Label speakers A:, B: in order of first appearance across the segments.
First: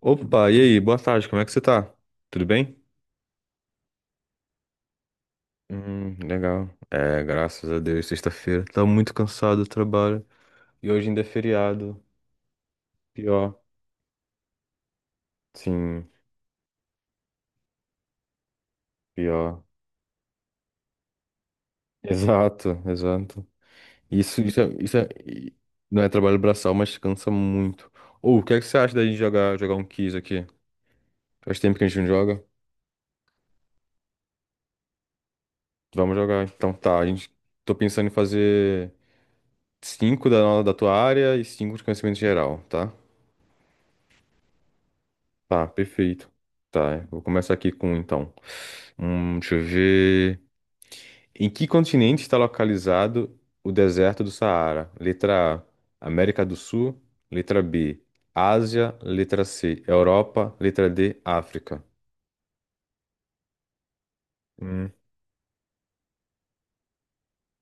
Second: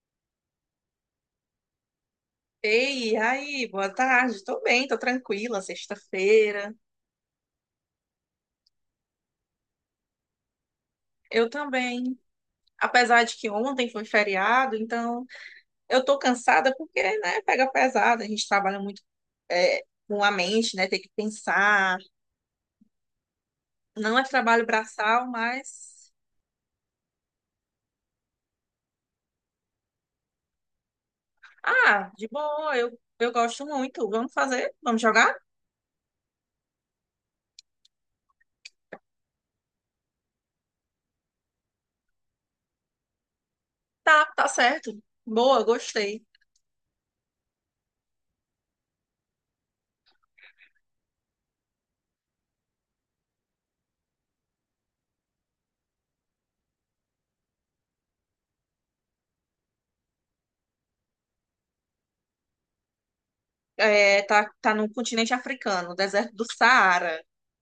A: Opa, e aí? Boa tarde, como é que você tá? Tudo bem?
B: Ei, e aí, boa tarde. Tô bem, tô tranquila,
A: Legal.
B: sexta-feira.
A: É, graças a Deus, sexta-feira. Tá muito cansado do trabalho. E hoje ainda é
B: Eu
A: feriado.
B: também. Apesar de que
A: Pior.
B: ontem foi feriado, então eu
A: Sim,
B: tô cansada porque, né, pega pesado. A gente trabalha muito
A: pior.
B: é, com a mente, né, tem que pensar.
A: Exato, exato.
B: Não é
A: Isso,
B: trabalho braçal,
A: não é
B: mas.
A: trabalho braçal, mas cansa muito. Ou, o que é que você acha da gente jogar um quiz aqui? Faz tempo que a gente não
B: Ah, de
A: joga?
B: boa, eu gosto muito. Vamos fazer? Vamos jogar?
A: Vamos jogar. Então tá, a gente... Tô pensando em fazer cinco da tua área e cinco de conhecimento geral, tá?
B: Tá, tá certo. Boa,
A: Tá,
B: gostei.
A: perfeito. Tá, eu vou começar aqui com um, então. Deixa eu ver. Em que continente está localizado o deserto do Saara? Letra A, América do Sul. Letra B, Ásia. Letra C, Europa. Letra D, África.
B: É, tá, tá no
A: Hum,
B: continente africano, deserto do Saara,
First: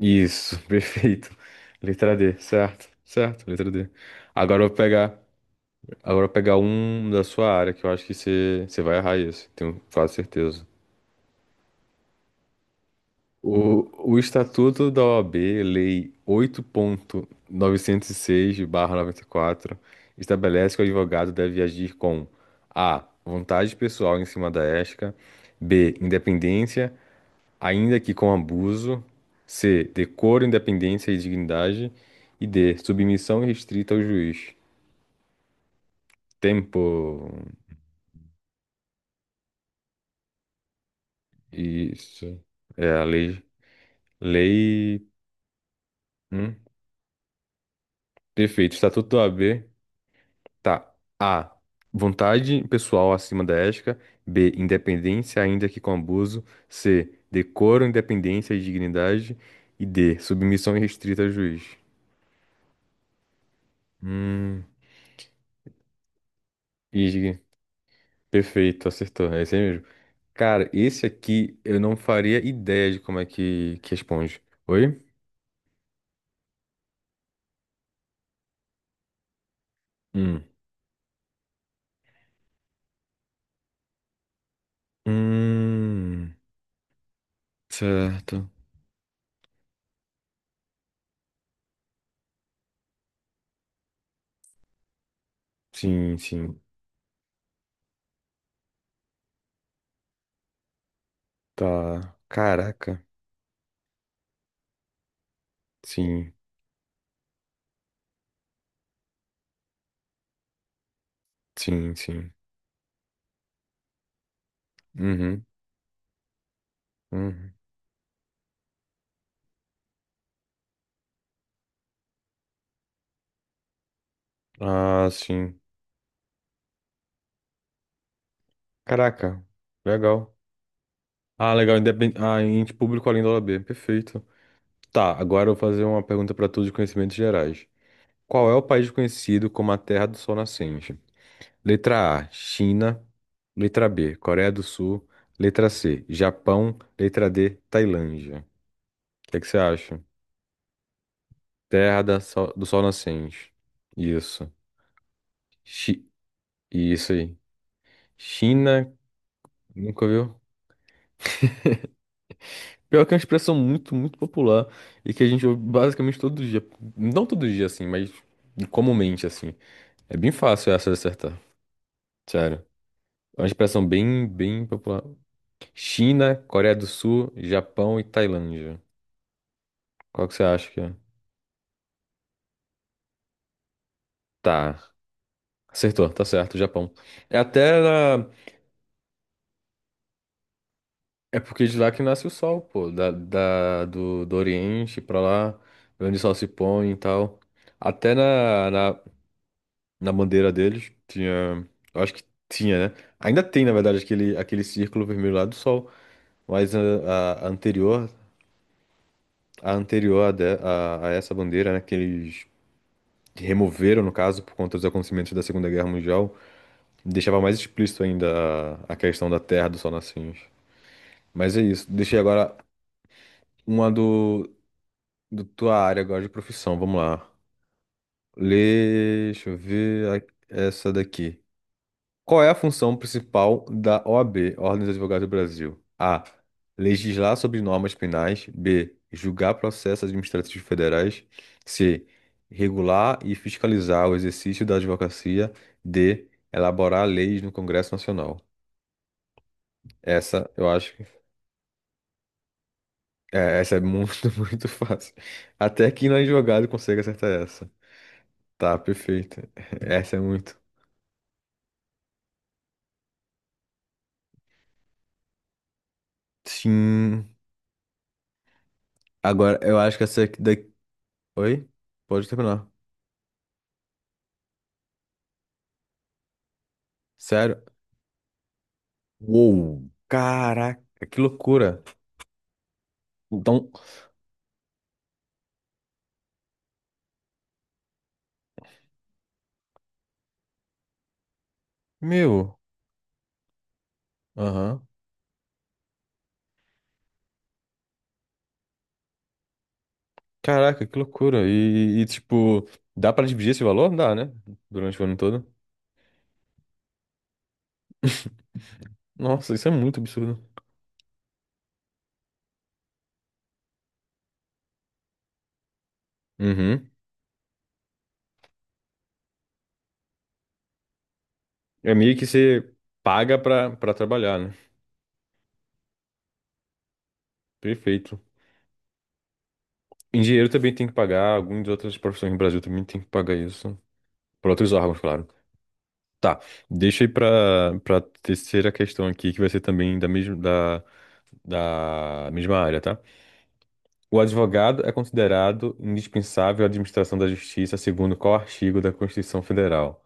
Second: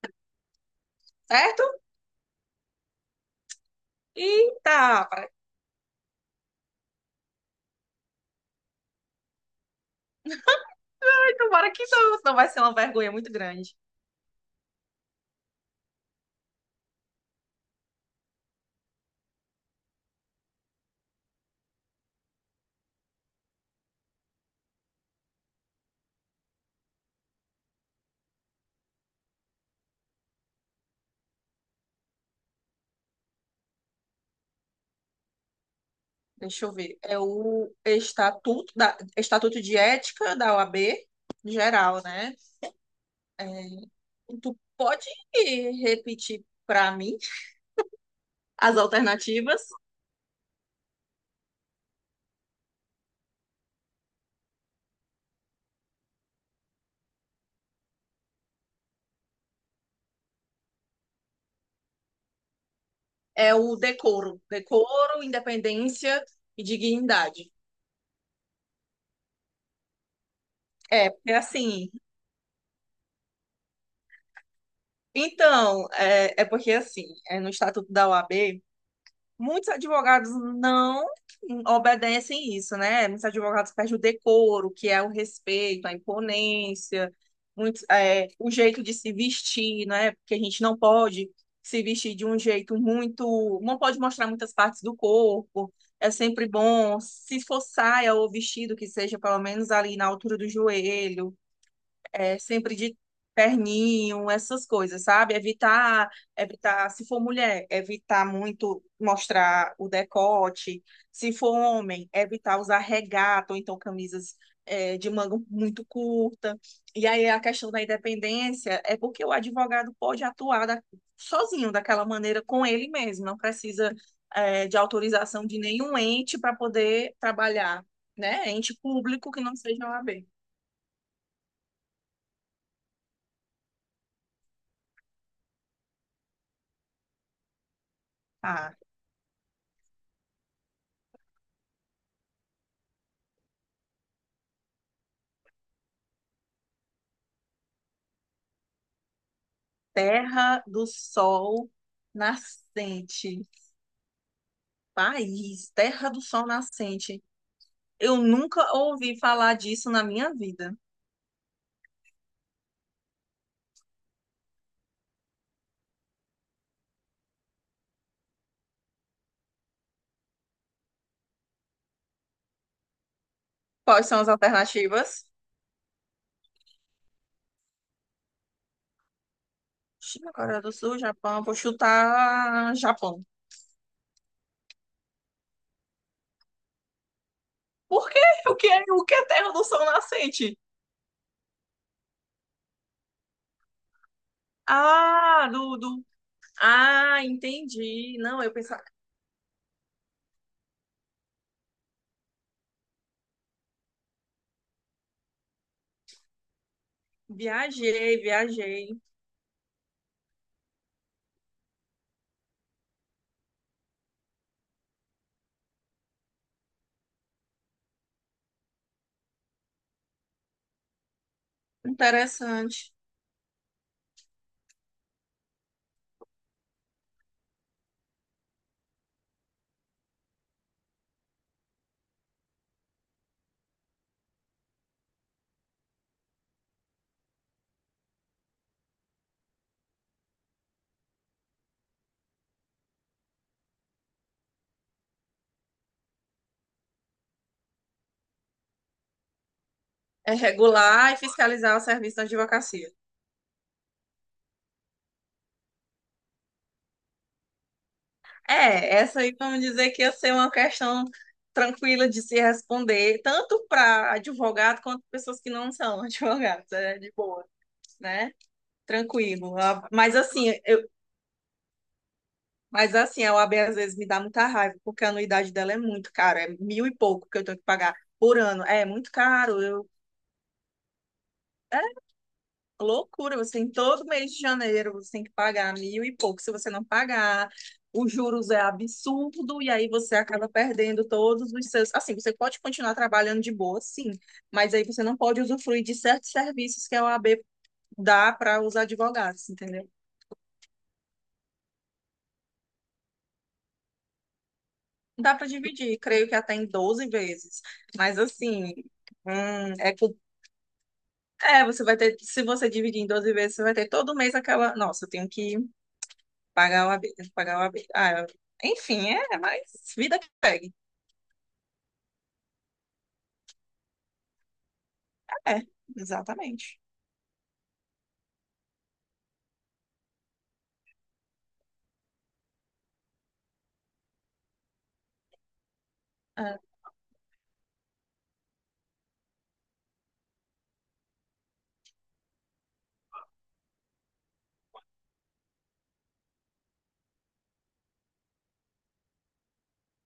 A: isso, perfeito.
B: certo?
A: Letra D, certo, certo, letra D.
B: E
A: Agora eu vou
B: tá.
A: pegar, agora eu vou pegar um da sua área, que eu acho que você vai errar isso, tenho quase certeza.
B: Tomara que não, senão vai ser uma vergonha muito grande.
A: O Estatuto da OAB, Lei oito ponto novecentos e seis/barra noventa e quatro estabelece que o advogado deve agir com A. Vontade pessoal em cima da ética, B. Independência, ainda que com abuso, C. Decoro, independência e dignidade, e D. Submissão restrita ao juiz.
B: Deixa eu
A: Tempo.
B: ver. É o estatuto de ética da OAB, geral, né?
A: Isso. É a lei.
B: É, tu pode
A: Lei.
B: repetir
A: Hum?
B: para mim
A: Perfeito.
B: as
A: Estatuto da OAB.
B: alternativas?
A: Tá. A. Vontade pessoal acima da ética. B. Independência, ainda que com abuso. C. Decoro, independência e dignidade. E D. Submissão irrestrita ao juiz.
B: É o decoro.
A: Hum.
B: Decoro, independência e
A: Ig.
B: dignidade.
A: Perfeito, acertou. É esse aí mesmo. Cara, esse
B: É, porque
A: aqui eu
B: assim.
A: não faria ideia de como é que responde. Oi?
B: Então, é porque assim, é no estatuto da OAB. Muitos advogados
A: Hum.
B: não obedecem isso, né? Muitos advogados perdem o decoro, que é o respeito, a
A: Hum.
B: imponência, muitos, o
A: Certo.
B: jeito de se vestir, né? Porque a gente não pode se vestir de um jeito muito. Não pode mostrar muitas partes do corpo. É
A: Sim,
B: sempre
A: sim.
B: bom, se for saia ou vestido, que seja pelo menos ali na altura do joelho,
A: Tá.
B: sempre de
A: Caraca.
B: terninho, essas coisas, sabe? Evitar,
A: Sim,
B: evitar, se for mulher, evitar muito mostrar o decote. Se for
A: sim,
B: homem,
A: sim.
B: evitar usar regata ou então camisas, de manga
A: Uhum.
B: muito curta. E aí a
A: Uhum.
B: questão da independência é porque o advogado pode atuar sozinho daquela maneira com ele mesmo, não precisa, de
A: Ah,
B: autorização de
A: sim.
B: nenhum ente para poder trabalhar, né? Ente público que
A: Caraca,
B: não seja O a OAB.
A: legal. Ah, legal, independente. Ah, ente público além da OAB, perfeito. Tá, agora eu vou fazer uma pergunta para todos de conhecimentos gerais. Qual é o
B: Ah,
A: país conhecido como a Terra do Sol Nascente? Letra A, China. Letra B, Coreia do Sul. Letra C, Japão. Letra D, Tailândia. O que é que você acha?
B: Terra do Sol
A: Do Sol
B: Nascente.
A: Nascente. Isso.
B: País,
A: Chi...
B: Terra do Sol
A: Isso
B: Nascente.
A: aí.
B: Eu nunca
A: China,
B: ouvi falar disso na
A: nunca
B: minha
A: viu?
B: vida.
A: Pior que é uma expressão muito, muito popular e que a gente ouve basicamente todo dia. Não todo dia, assim, mas comumente, assim. É bem fácil essa de acertar, sério. É uma expressão
B: Quais são
A: bem,
B: as
A: bem popular.
B: alternativas?
A: China, Coreia do Sul, Japão e Tailândia. Qual
B: China,
A: que você
B: Coreia
A: acha
B: do
A: que é?
B: Sul, Japão. Vou chutar Japão.
A: Tá. Acertou, tá certo, Japão. É até
B: Por quê?
A: da...
B: O que é Terra do Sol Nascente?
A: É porque de lá que nasce o sol, pô. Do Oriente pra
B: Ah,
A: lá,
B: do.
A: onde o sol se põe e
B: Ah,
A: tal. Até
B: entendi. Não, eu
A: na,
B: pensava...
A: na na bandeira deles. Tinha. Eu acho que tinha, né? Ainda tem, na verdade, aquele, aquele círculo vermelho lá do sol. Mas a anterior,
B: Viajei, viajei.
A: a essa bandeira, né? Que eles removeram, no caso, por conta dos acontecimentos da Segunda Guerra Mundial, deixava mais explícito ainda a questão da terra do sol nascente. Mas é isso. Deixei agora
B: Interessante.
A: uma do tua área agora de profissão. Vamos lá. Lê, deixa eu ver a- essa daqui. Qual é a função principal da OAB, Ordem dos Advogados do Brasil? A. Legislar sobre normas penais. B. Julgar processos administrativos federais. C. Regular e fiscalizar o exercício da advocacia. D. Elaborar leis no Congresso Nacional.
B: É
A: Essa, eu acho que.
B: regular e fiscalizar o serviço da advocacia.
A: É, essa é muito, muito fácil. Até quem não é advogado consegue acertar essa. Tá,
B: É, essa aí
A: perfeito.
B: vamos dizer que ia
A: Essa é
B: ser uma
A: muito.
B: questão tranquila de se responder, tanto para advogado quanto pessoas que não são advogados, é de
A: Sim.
B: boa, né?
A: Agora,
B: Tranquilo.
A: eu
B: A-
A: acho que
B: Mas
A: essa aqui
B: assim,
A: daqui.
B: eu,
A: Oi? Pode terminar.
B: mas assim, a OAB às vezes me dá muita raiva, porque a anuidade dela é muito cara, é mil e pouco que eu tenho
A: Sério?
B: que pagar por ano. É muito caro.
A: Uou,
B: Eu,
A: caraca, que loucura.
B: Loucura, você tem
A: Então,
B: todo mês de janeiro, você tem que pagar mil e pouco. Se você não pagar, os juros é absurdo e aí você acaba perdendo todos os seus. Assim, você
A: meu,
B: pode continuar trabalhando de boa, sim, mas aí
A: aham.
B: você não pode usufruir de certos serviços que a OAB dá para os advogados, entendeu?
A: Caraca, que loucura. E, tipo, dá pra dividir esse valor? Dá, né? Durante o ano
B: Dá
A: todo.
B: para dividir, creio que até em 12 vezes, mas assim,
A: Nossa, isso é
B: hum, é,
A: muito
B: que-
A: absurdo.
B: você vai ter, se você dividir em 12 vezes, você vai ter todo mês aquela, nossa, eu tenho que pagar
A: Uhum.
B: o habitantes, pagar o habitantes. Ah, enfim, mas vida que pegue.
A: É meio que você paga pra trabalhar, né?
B: É, exatamente.
A: Perfeito. Engenheiro também tem que pagar, algumas outras profissões no Brasil também tem que pagar isso. Para outros órgãos, claro. Tá,
B: É.
A: deixa aí pra terceira questão aqui, que vai ser também da mesma área, tá? O advogado é considerado indispensável à administração da justiça segundo qual artigo da Constituição Federal?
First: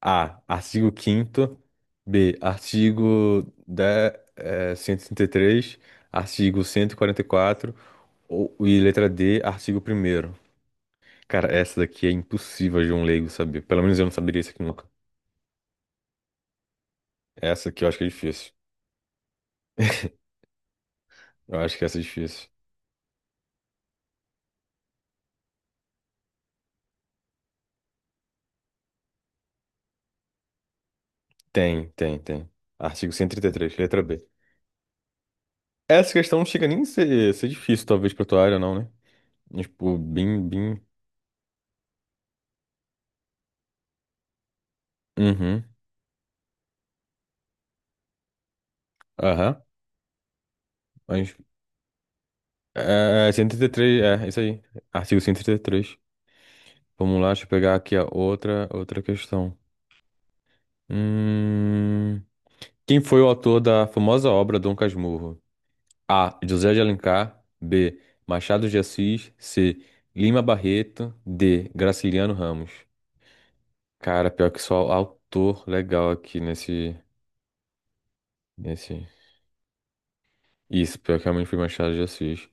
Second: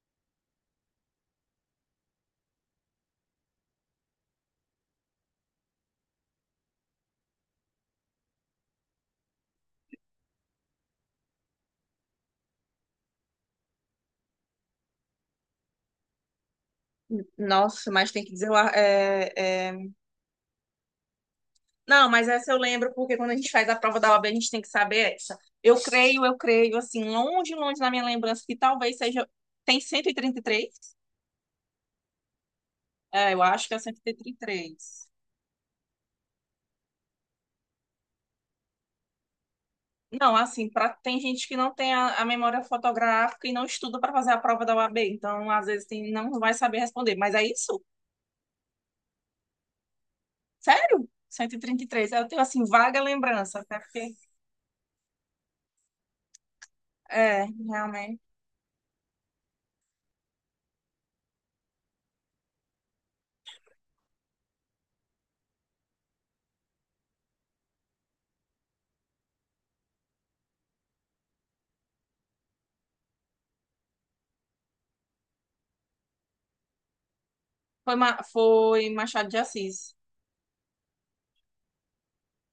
A: A. Artigo quinto. B. Artigo 133. Artigo 144. Ou, e letra D. Artigo primeiro. Cara, essa daqui é impossível de um leigo saber. Pelo menos eu não saberia isso aqui nunca. Essa aqui eu
B: Nossa,
A: acho que é
B: mas tem que dizer.
A: difícil.
B: O ar- É, é...
A: Eu acho que essa é
B: Não, mas
A: difícil.
B: essa eu lembro, porque quando a gente faz a prova da OAB, a gente tem que saber essa. Eu creio, assim, longe, longe na minha lembrança, que talvez seja. Tem 133?
A: Tem, tem, tem. Artigo
B: É, eu acho que
A: 133,
B: é cento
A: letra
B: e
A: B.
B: trinta e três.
A: Essa questão não chega nem a ser difícil, talvez, pra tua área, não, né? Tipo,
B: Não,
A: bim,
B: assim,
A: bim.
B: tem gente que não tem a memória fotográfica e não estuda para fazer a prova da OAB, então
A: Uhum.
B: às vezes não vai saber responder, mas é isso.
A: Aham.
B: Sério?
A: Mas.
B: Cento e trinta e três. Eu tenho, assim, vaga
A: Cento e
B: lembrança,
A: trinta e
B: até
A: três,
B: porque...
A: é, isso aí. Artigo cento e trinta e três. Vamos lá, deixa
B: É,
A: eu pegar aqui a
B: realmente.
A: outra questão. Hum, quem foi o autor da famosa obra Dom Casmurro? A. José de Alencar. B. Machado de Assis. C. Lima Barreto. D. Graciliano Ramos. Cara, pior que só autor legal aqui
B: Foi
A: nesse.
B: Machado de Assis.
A: Isso, pior que realmente foi Machado de Assis.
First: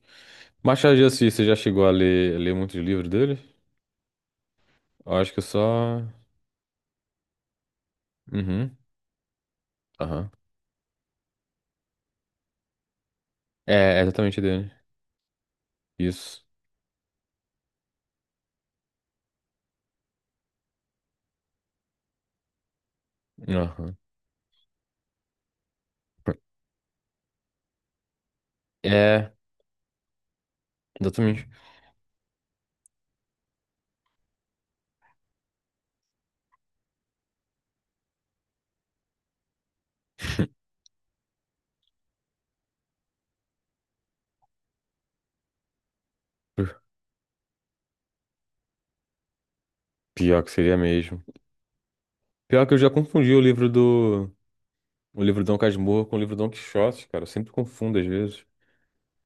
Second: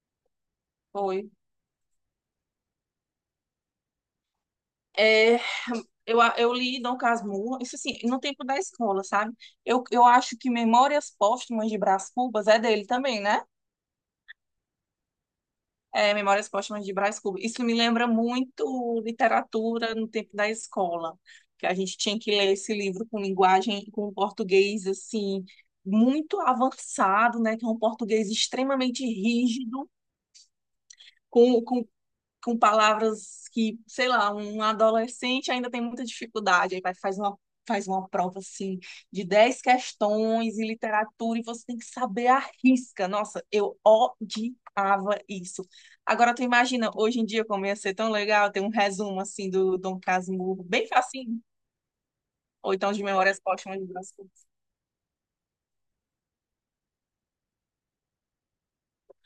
A: Machado de
B: Foi.
A: Assis, você já chegou a ler muitos livros dele? Eu acho
B: É,
A: que eu só.
B: eu li Dom Casmurro, isso assim, no tempo da
A: Uhum.
B: escola, sabe? Eu
A: Aham.
B: acho que Memórias Póstumas de Brás Cubas é dele também, né?
A: É, é exatamente dele.
B: É,
A: Isso.
B: Memórias Póstumas de Brás Cubas. Isso me lembra muito literatura no tempo da escola, que a gente tinha que ler esse livro com linguagem,
A: Aham.
B: com português, assim, muito avançado, né? Que é um português extremamente
A: É,
B: rígido,
A: exatamente.
B: com, com com palavras que, sei lá, um adolescente ainda tem muita dificuldade, aí vai, faz uma prova assim de 10 questões em literatura e você tem que saber a risca. Nossa, eu odiava isso. Agora tu imagina, hoje em dia como ia ser tão legal ter um resumo assim do Dom
A: Pior que
B: Casmurro,
A: seria
B: bem
A: mesmo.
B: facinho,
A: Pior que
B: ou
A: eu já
B: então de
A: confundi o
B: memórias
A: livro
B: póstumas de Brás
A: do.
B: Cubas.
A: O livro Dom Casmurro com o livro Dom Quixote, cara. Eu sempre confundo às vezes.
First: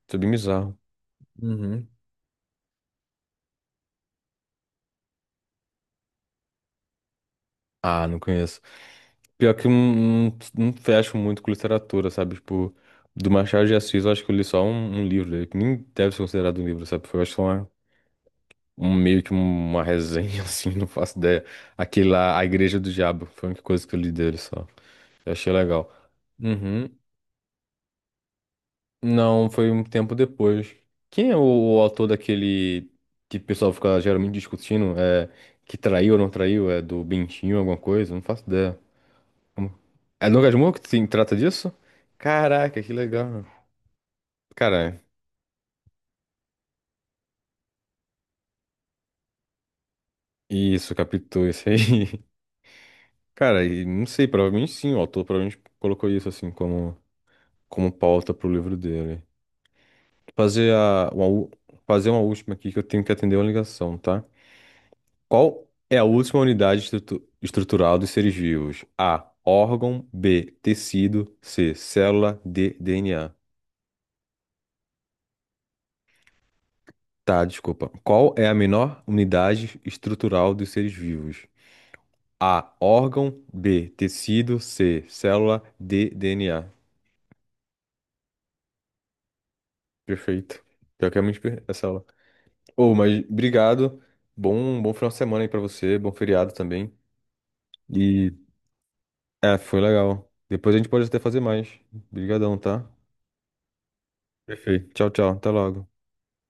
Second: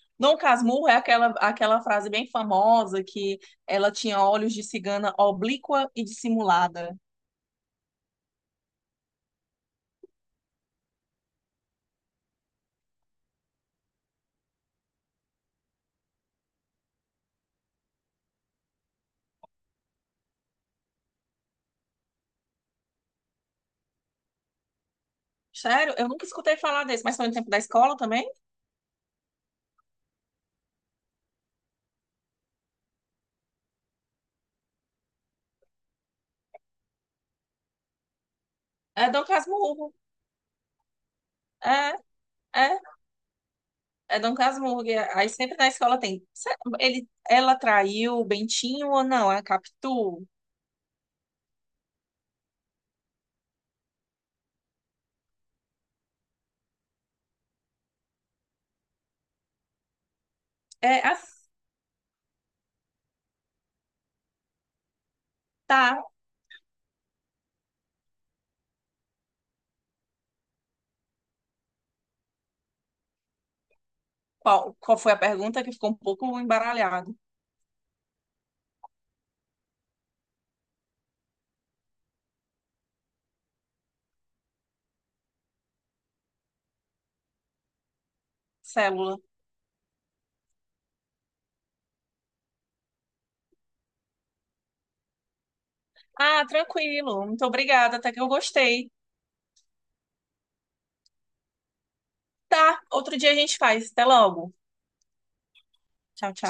A: Isso é bem
B: Dom
A: bizarro.
B: Casmurro é aquela
A: Uhum.
B: frase bem famosa que ela tinha olhos de cigana oblíqua e dissimulada.
A: Ah, não conheço. Pior que eu não fecho muito com literatura, sabe? Tipo, do Machado de Assis, eu acho que eu li só um livro dele, que nem deve ser considerado um livro, sabe? Foi, eu acho que um meio que uma resenha, assim, não faço ideia. Aquele lá, A Igreja do Diabo, foi a única coisa que eu li dele só. Eu achei legal.
B: Sério, eu nunca escutei falar
A: Uhum.
B: desse, mas foi no tempo da escola também.
A: Não, foi um tempo depois. Quem é o autor daquele que o pessoal fica geralmente discutindo? É, que traiu ou não traiu? É do Bentinho, alguma coisa? Não faço ideia.
B: É Dom
A: Como-
B: Casmurro.
A: É Lucas Moura que se trata disso?
B: É, é,
A: Caraca, que legal.
B: é Dom Casmurro.
A: Cara,
B: E aí sempre na escola tem. "Ela traiu o Bentinho ou não? É a Capitu?
A: isso, captou isso aí. Cara, e não sei, provavelmente sim, o autor provavelmente colocou isso assim como. Como pauta pro livro dele. Fazer
B: É,
A: a,
B: a,
A: uma, u- fazer uma última aqui que eu tenho que atender uma ligação, tá? Qual é a
B: tá.
A: última unidade estrutural dos seres vivos? A. Órgão. B. Tecido. C. Célula. D. DNA.
B: Qual foi a pergunta que ficou um pouco embaralhado?
A: Tá, desculpa. Qual é a menor unidade estrutural dos seres vivos? A. Órgão. B. Tecido. C. Célula. D. DNA.
B: Célula.
A: Perfeito. Pior que é muito per- essa aula. Ô, mas obrigado. Bom, bom final de semana aí pra você. Bom
B: Ah,
A: feriado também.
B: tranquilo. Muito obrigada, até que eu
A: E
B: gostei.
A: é, foi legal. Depois a gente pode até fazer mais. Obrigadão,
B: Tá,
A: tá?
B: outro dia a gente faz. Até logo.
A: Perfeito. Tchau, tchau. Até logo.
B: Tchau, tchau.